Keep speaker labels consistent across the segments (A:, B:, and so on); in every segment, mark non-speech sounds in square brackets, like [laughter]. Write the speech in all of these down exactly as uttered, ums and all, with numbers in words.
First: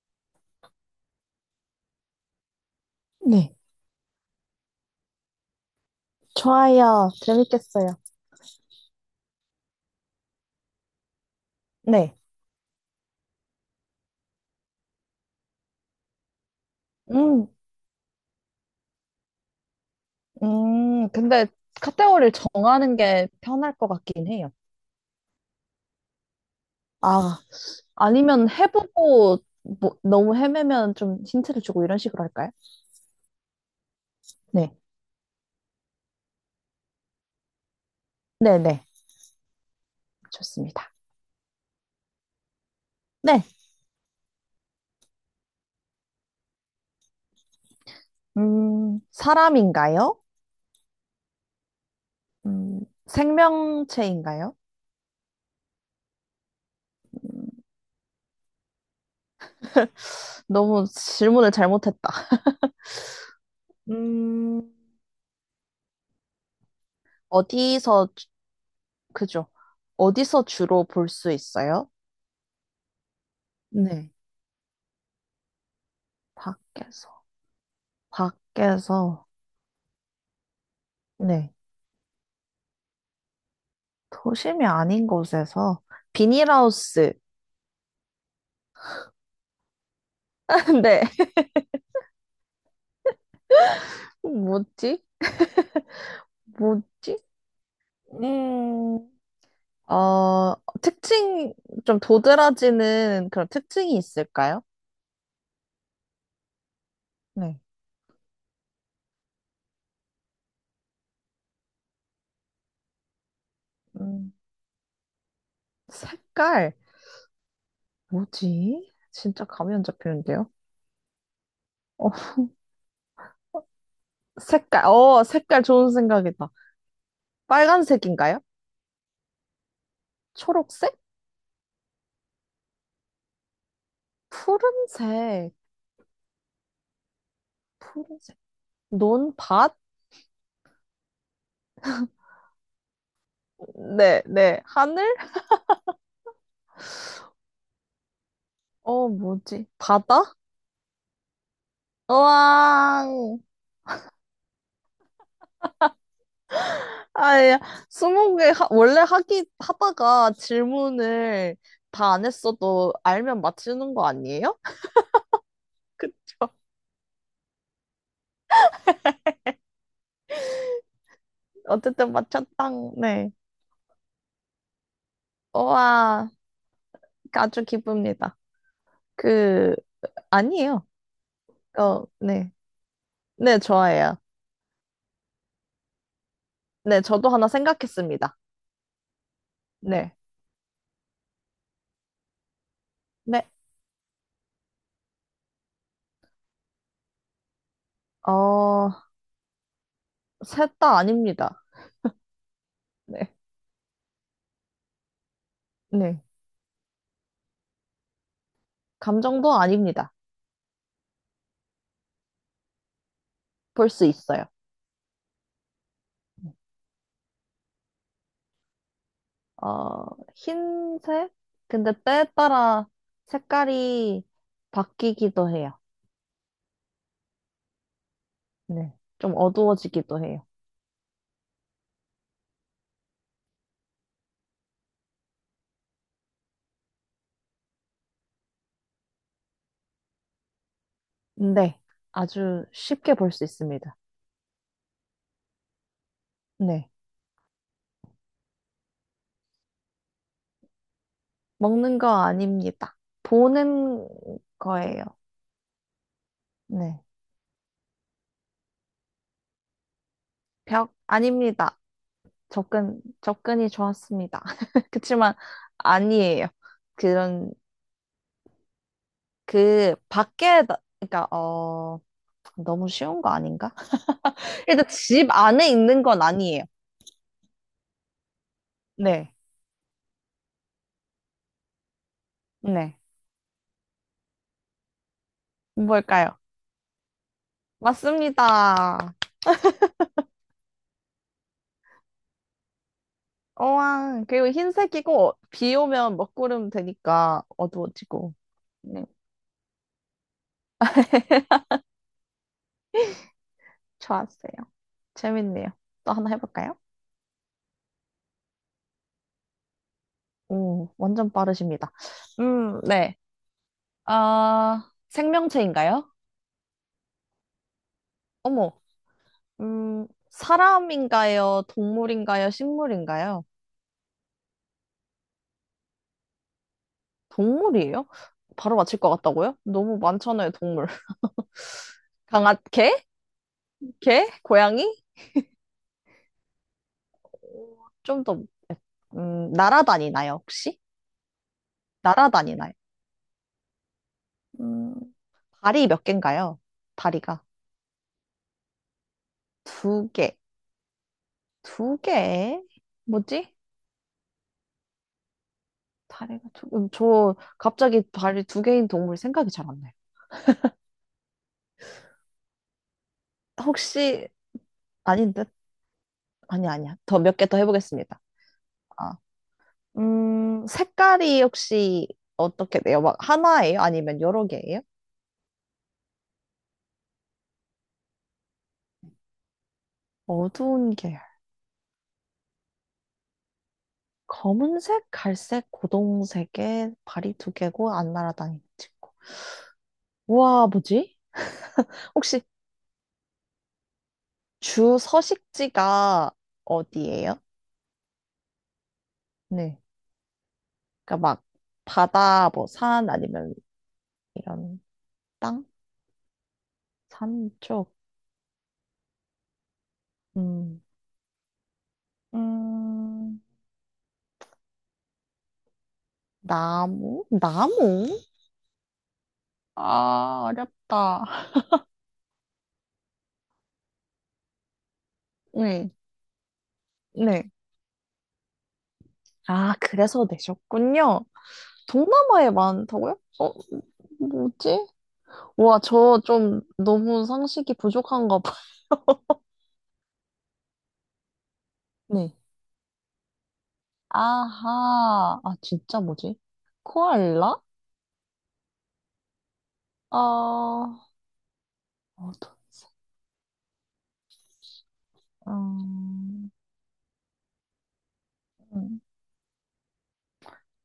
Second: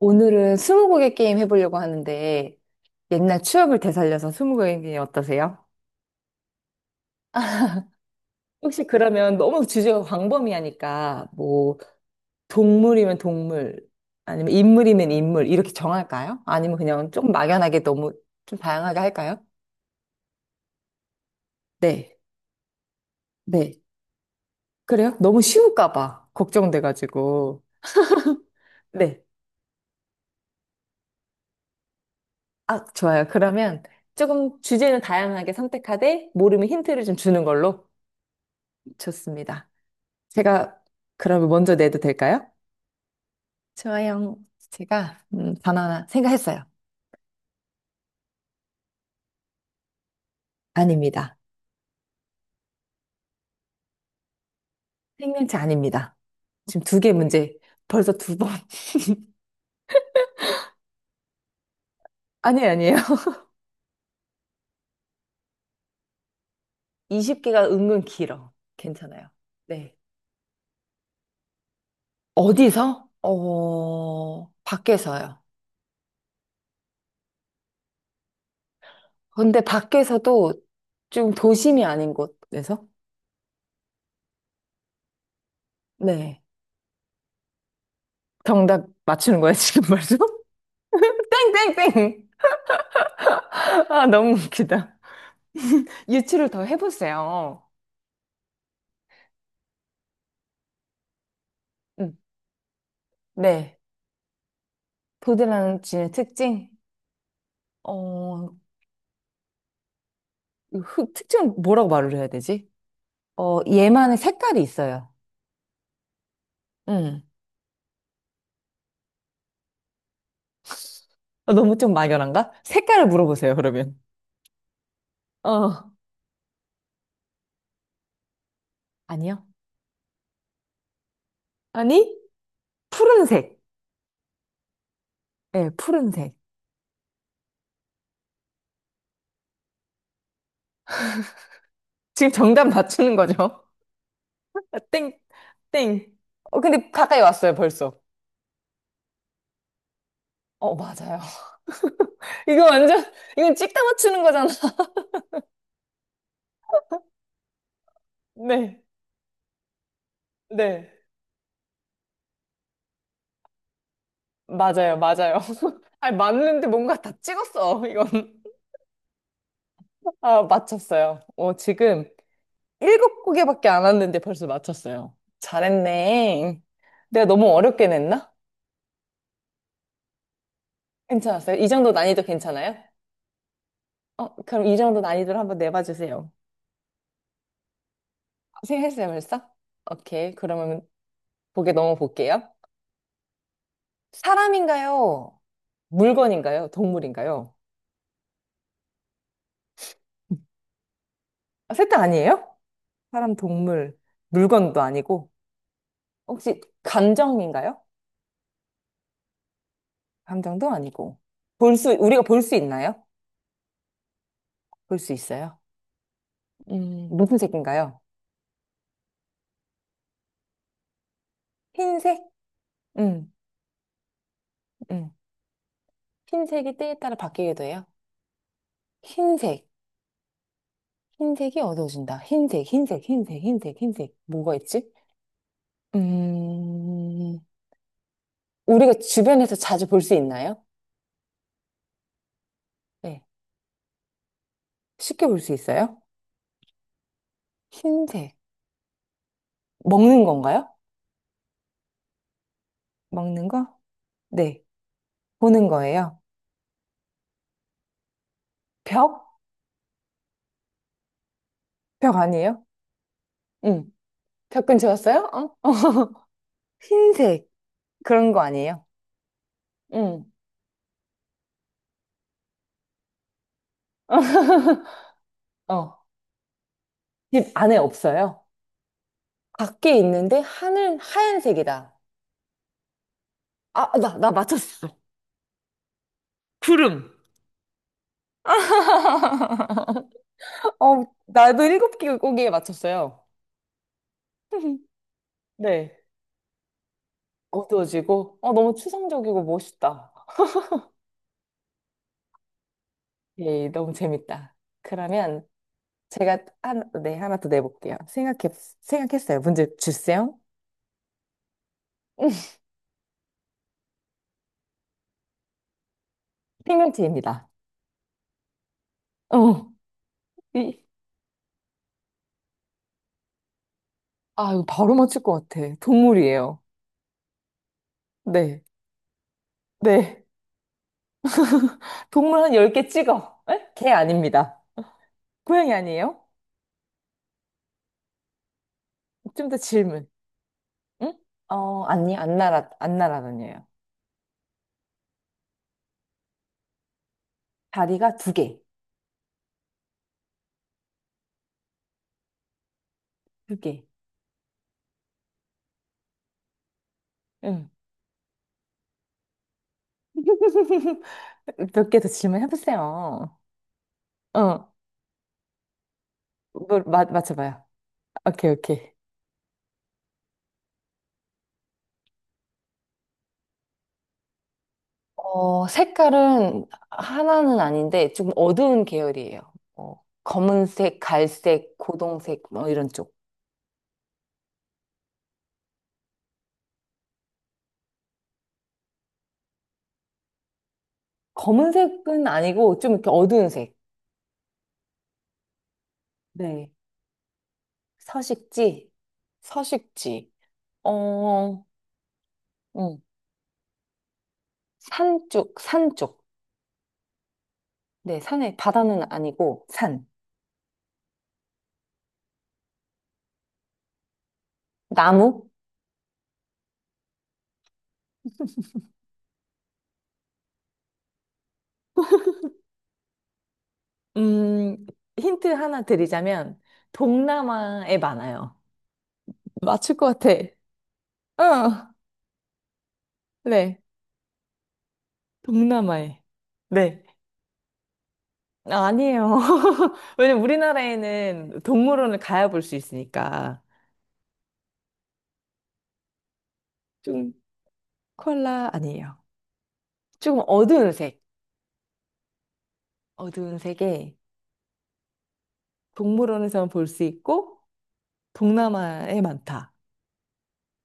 A: 오늘은 스무고개 게임 해보려고 하는데 옛날
B: 네.
A: 추억을 되살려서 스무고개 게임 어떠세요?
B: 좋아요. 재밌겠어요.
A: 혹시 그러면 너무 주제가 광범위하니까 뭐
B: 네.
A: 동물이면 동물 아니면 인물이면 인물 이렇게 정할까요? 아니면 그냥 조금
B: 음,
A: 막연하게 너무 좀 다양하게 할까요?
B: 음, 근데
A: 네.
B: 카테고리를 정하는 게 편할
A: 네.
B: 것 같긴 해요.
A: 그래요? 너무 쉬울까 봐
B: 아,
A: 걱정돼가지고.
B: 아니면
A: 네.
B: 해보고 뭐, 너무 헤매면 좀 힌트를 주고 이런 식으로 할까요?
A: 아, 좋아요. 그러면 조금
B: 네.
A: 주제는 다양하게 선택하되 모르면 힌트를 좀 주는 걸로
B: 네네.
A: 좋습니다. 제가
B: 좋습니다.
A: 그러면 먼저 내도 될까요?
B: 네.
A: 좋아요. 제가 음, 바나나 생각했어요.
B: 음, 사람인가요?
A: 아닙니다.
B: 음, 생명체인가요?
A: 생명체 아닙니다. 지금 두 개 문제. 벌써 두 번. [laughs]
B: 너무 질문을 잘못했다.
A: 아니에요, 아니에요.
B: 음,
A: 스무 개가 은근
B: 어디서, 주-
A: 길어. 괜찮아요.
B: 그죠?
A: 네.
B: 어디서 주로 볼 수 있어요?
A: 어디서?
B: 네.
A: 어, 밖에서요.
B: 밖에서. 밖에서,
A: 근데 밖에서도 좀
B: 네.
A: 도심이 아닌 곳에서?
B: 도심이 아닌 곳에서,
A: 네.
B: 비닐하우스.
A: 정답 맞추는 거예요, 지금 벌써?
B: [laughs] 네.
A: [laughs] 땡땡땡! 아, 너무 웃기다.
B: 뭐지?
A: 유추를 더
B: 뭐지?
A: 해보세요.
B: 음, 어, 특징, 좀
A: 음.
B: 도드라지는 그런
A: 네.
B: 특징이 있을까요?
A: 보드라지의 특징?
B: 네.
A: 어, 흑- 특징 뭐라고 말을 해야 되지? 어, 얘만의
B: 음,
A: 색깔이 있어요.
B: 색깔.
A: 음.
B: 뭐지? 진짜 감이 안 잡히는데요?
A: 어, 너무 좀
B: 어,
A: 막연한가? 색깔을 물어보세요, 그러면.
B: 색깔. 어, 색깔 좋은
A: 어,
B: 생각이다. 빨간색인가요?
A: 아니요.
B: 초록색?
A: 아니? 푸른색.
B: 푸른색.
A: 네, 푸른색.
B: 푸른색. 논밭?
A: 지금 정답 맞추는 거죠?
B: 네, 네.
A: [laughs] 아,
B: 하늘?
A: 땡, 땡. 어, 근데 가까이 왔어요, 벌써.
B: 어, 뭐지? 바다?
A: 어, 맞아요. [laughs] 이거 완전,
B: 우와.
A: 이건 찍다 맞추는 거잖아. [laughs]
B: 아야. 스무고개 하-
A: 네,
B: 원래 하기 하다가
A: 네.
B: 질문을 다 안 했어도 알면 맞추는 거 아니에요? [laughs]
A: 맞아요, 맞아요. [laughs] 아니,
B: 그쵸?
A: 맞는데 뭔가 다 찍었어, 이건. 아, 맞췄어요. 어, 지금
B: 어쨌든 맞췄당.
A: 일곱
B: 네.
A: 곡에밖에 안 왔는데 벌써 맞췄어요.
B: 우와.
A: 잘했네. 내가 너무
B: 아주
A: 어렵게 냈나?
B: 기쁩니다. 그 아니에요.
A: 괜찮았어요? 이 정도
B: 어,
A: 난이도
B: 네.
A: 괜찮아요?
B: 네, 좋아해요.
A: 어, 그럼 이 정도 난이도를 한번 내봐 주세요.
B: 네, 저도 하나 생각했습니다.
A: 생각했어요, 벌써?
B: 네.
A: 오케이. 그러면 보게 넘어볼게요.
B: 네.
A: 사람인가요? 물건인가요? 동물인가요?
B: 어, 셋 다 아닙니다.
A: 아, 셋다 아니에요?
B: 네.
A: 사람, 동물, 물건도 아니고.
B: 네.
A: 혹시 감정인가요?
B: 감정도 아닙니다.
A: 감정도 아니고. 볼 수, 우리가 볼 수 있나요?
B: 볼 수 있어요.
A: 볼 수 있어요. 음, 무슨 색인가요?
B: 어, 흰색? 근데
A: 흰색?
B: 때에 따라
A: 음,
B: 색깔이
A: 음.
B: 바뀌기도 해요.
A: 흰색이 때에 따라 바뀌기도 해요.
B: 네. 좀
A: 흰색.
B: 어두워지기도 해요.
A: 흰색이 어두워진다. 흰색, 흰색, 흰색, 흰색, 흰색. 뭐가 있지? 음, 우리가 주변에서 자주 볼 수 있나요?
B: 네. 아주 쉽게
A: 네.
B: 볼 수 있습니다.
A: 쉽게 볼 수 있어요?
B: 네.
A: 흰색. 먹는 건가요?
B: 먹는 거 아닙니다.
A: 먹는 거?
B: 보는
A: 네.
B: 거예요.
A: 보는 거예요.
B: 네.
A: 벽?
B: 벽 아닙니다.
A: 벽 아니에요?
B: 접근, 접근이
A: 응.
B: 좋았습니다.
A: 벽
B: [laughs]
A: 근처였어요?
B: 그치만
A: 어? 어.
B: 아니에요.
A: 흰색.
B: 그런,
A: 그런 거 아니에요?
B: 그,
A: 응.
B: 밖에, 그러니까, 어, 너무 쉬운 거 아닌가? [laughs] 일단 집
A: [laughs]
B: 안에
A: 어.
B: 있는 건 아니에요.
A: 집 안에 없어요?
B: 네.
A: 밖에 있는데 하늘 하얀색이다.
B: 네.
A: 아, 나, 나 맞췄어.
B: 뭘까요?
A: 구름.
B: 맞습니다.
A: [laughs] 어, 나도 일곱 개국에 맞췄어요.
B: 우와, 그리고
A: [laughs]
B: 흰색이고, 비
A: 네.
B: 오면 먹구름 되니까 어두워지고.
A: 어두워지고, 어, 너무
B: 네,
A: 추상적이고 멋있다. 예, 너무
B: 좋았어요.
A: 재밌다. 그러면
B: 재밌네요. 또 하나
A: 제가
B: 해볼까요?
A: 하나, 네, 하나 더 내볼게요. 생각해, 생각했어요. 문제 주세요.
B: 오, 완전 빠르십니다.
A: [laughs]
B: 음, 네. 아, 생명체인가요?
A: 생명체입니다.
B: 어머,
A: 어,
B: 음,
A: 이,
B: 사람인가요? 동물인가요? 식물인가요?
A: 아, 이거 바로 맞출 것 같아. 동물이에요.
B: 동물이에요?
A: 네,
B: 바로 맞힐 것 같다고요? 너무
A: 네.
B: 많잖아요, 동물. [laughs]
A: 동물 한
B: 강아,
A: 열 개
B: 개?
A: 찍어. 에? 개
B: 개?
A: 아닙니다.
B: 고양이?
A: 고양이 아니에요?
B: 좀더
A: 좀
B: 음,
A: 더 질문.
B: 날아다니나요, 혹시?
A: 응? 어, 아니, 안 날아,
B: 날아다니나요?
A: 안 날아다녀요.
B: 음, 다리 몇 개인가요? 다리가.
A: 다리가 두 개.
B: 두 개. 두 개? 뭐지?
A: 두 개.
B: 다리가 두, 음, 저
A: 응.
B: 갑자기 다리 두 개인 동물 생각이 잘 안 나요.
A: [laughs] 몇 개 더 질문해보세요.
B: 혹시,
A: 어,
B: 아닌 듯? 아니,
A: 뭘,
B: 아니야.
A: 맞,
B: 더 몇 개 더
A: 맞춰봐요.
B: 해보겠습니다.
A: 오케이, 오케이.
B: 아, 음, 색깔이 혹시 어떻게 돼요? 막 하나예요? 아니면 여러 개예요?
A: 어, 색깔은 하나는 아닌데 좀 어두운 계열이에요. 어,
B: 어두운
A: 검은색,
B: 계열.
A: 갈색, 고동색, 뭐 이런 쪽.
B: 검은색, 갈색, 고동색에 발이 두 개고 안 날아다니는 친구. 우와, 뭐지?
A: 검은색은
B: 혹시
A: 아니고 좀 이렇게 어두운 색.
B: 주 서식지가
A: 네.
B: 어디예요?
A: 서식지,
B: 네.
A: 서식지.
B: 그러니까 막
A: 어,
B: 바다, 뭐
A: 응.
B: 산 아니면 이런
A: 산 쪽,
B: 땅?
A: 산 쪽.
B: 산 쪽?
A: 네, 산에, 바다는 아니고, 산.
B: 음, 음,
A: 나무?
B: 나무? 나무? 아, 어렵다.
A: 음, 힌트 하나
B: 네,
A: 드리자면,
B: 네.
A: 동남아에 많아요.
B: 아,
A: 맞출 것
B: 그래서
A: 같아.
B: 내셨군요.
A: 어,
B: 동남아에 많다고요? 어,
A: 네.
B: 뭐지? 와, 저
A: 동남아에.
B: 좀
A: 네.
B: 너무 상식이 부족한가 봐.
A: 아, 아니에요. [laughs] 왜냐면 우리나라에는 동물원을
B: 네.
A: 가야 볼 수 있으니까.
B: 아하. 아, 진짜 뭐지?
A: 좀,
B: 코알라?
A: 컬라 아니에요.
B: 아,
A: 조금 어두운
B: 어,
A: 색. 어두운 색에
B: 음,
A: 동물원에서만 볼 수 있고,
B: 음.
A: 동남아에 많다.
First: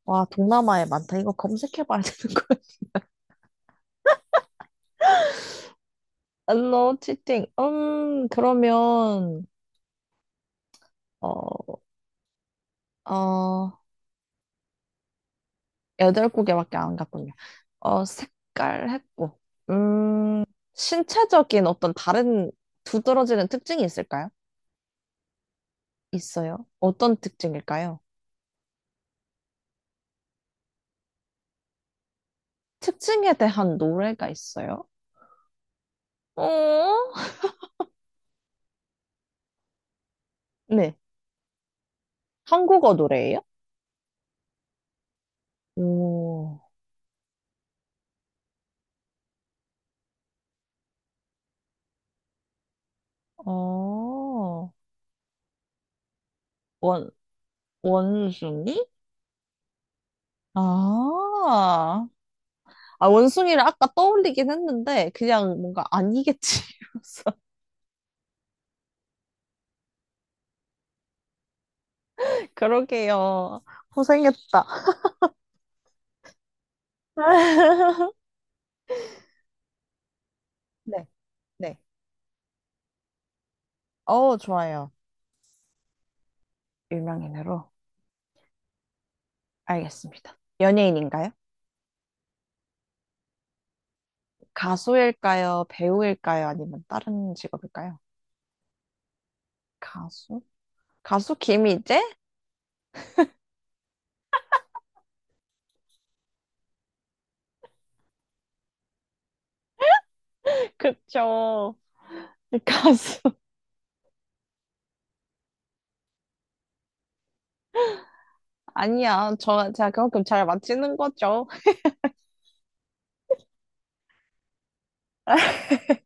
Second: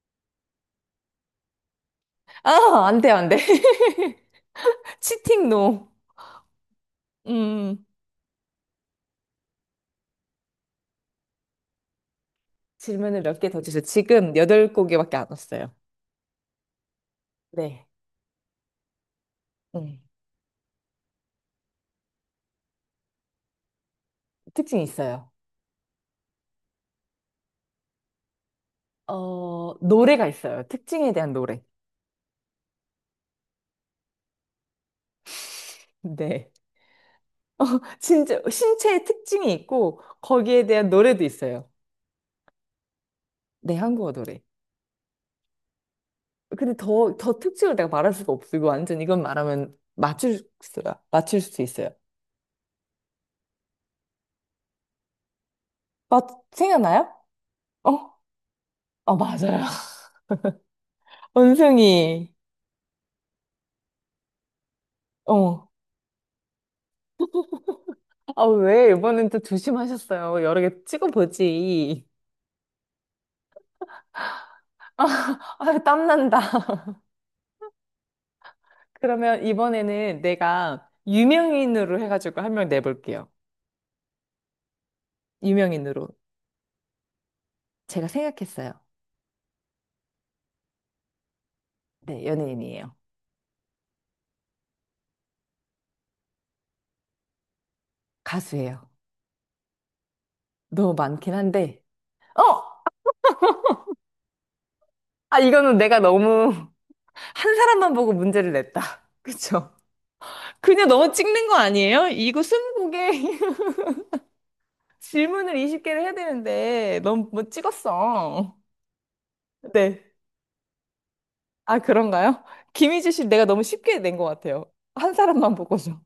B: 와, 동남아에 많다. 이거 검색해봐야 되는 거야.
A: 아,
B: [laughs]
A: 안 돼, 안 돼. [laughs] 치팅 노.
B: 알로 치팅.
A: 음,
B: 음, 그러면, 어,
A: 질문을 몇 개 더 주세요.
B: 어,
A: 지금 여덟 곡에밖에 안 왔어요.
B: 여덟 곡에밖에 안 갔군요.
A: 네.
B: 어, 색깔 했고.
A: 음,
B: 음, 신체적인 어떤 다른 두드러지는 특징이 있을까요?
A: 특징이 있어요.
B: 있어요. 어떤 특징일까요?
A: 어, 노래가 있어요. 특징에 대한 노래.
B: 특징에 대한 노래가 있어요?
A: 네.
B: 어?
A: 어, 진짜 신체의 특징이 있고 거기에 대한
B: 네.
A: 노래도 있어요.
B: 한국어 노래예요?
A: 네, 한국어 노래.
B: 오,
A: 근데 더, 더 특징을 내가 말할 수가 없어. 이거 완전 이건 말하면 맞출 수, 맞출 수 있어요.
B: 어,
A: 맞,
B: 원,
A: 생각나요? 어?
B: 원숭이?
A: 어, 맞아요. [laughs]
B: 아,
A: 원숭이.
B: 아, 원숭이를 아까 떠올리긴 했는데, 그냥
A: 어.
B: 뭔가 아니겠지. 이러면서.
A: 아, 왜? 이번엔 또 조심하셨어요. 여러 개 찍어보지.
B: [laughs] 그러게요. 고생했다.
A: [laughs] 아, 땀난다. [laughs]
B: [laughs]
A: 그러면 이번에는 내가
B: 네, 네.
A: 유명인으로 해가지고 한 명 내볼게요.
B: 어, 좋아요.
A: 유명인으로.
B: 유명인으로.
A: 제가 생각했어요.
B: 알겠습니다. 연예인인가요?
A: 네, 연예인이에요.
B: 가수일까요? 배우일까요? 아니면 다른 직업일까요?
A: 가수예요.
B: 가수?
A: 너무 많긴
B: 가수
A: 한데.
B: 김희재?
A: 어! 아, 이거는 내가 너무 [laughs] 한 사람만 보고 문제를 냈다. [laughs] 그쵸?
B: [laughs]
A: 그냥 너무 찍는 거
B: 그쵸.
A: 아니에요? 이거 스무고개
B: 가수. [laughs]
A: [laughs] 질문을 스무 개를 해야 되는데 너무 뭐 찍었어.
B: 아니야. 저, 제가
A: 네.
B: 그만큼 잘 맞히는 거죠.
A: 아, 그런가요? 김희지 씨 내가 너무 쉽게 낸 것 같아요. 한 사람만
B: [laughs]
A: 보고서.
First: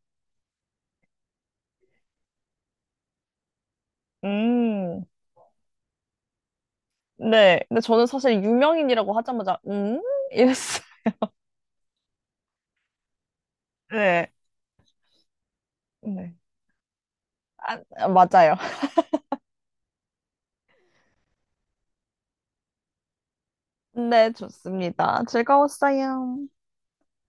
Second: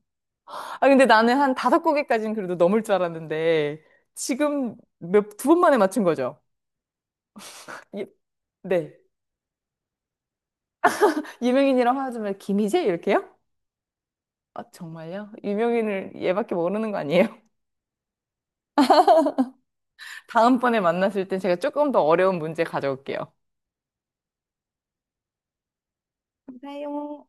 A: 아, 근데 나는 한 다섯 곡에까지는 그래도 넘을 줄 알았는데, 지금
B: 음.
A: 몇, 두 번 만에 맞춘 거죠?
B: 네. 근데 저는
A: 유-
B: 사실
A: 네.
B: 유명인이라고 하자마자, 음? 이랬어요.
A: 유명인이랑 화하자면 김희재? 이렇게요?
B: 네.
A: 아, 정말요? 유명인을
B: 네.
A: 얘밖에 모르는 거 아니에요?
B: 아, 아, 맞아요. [laughs]
A: [laughs] 다음번에 만났을 땐 제가 조금 더 어려운 문제 가져올게요.
B: 네, 좋습니다. 즐거웠어요.
A: 감사해요.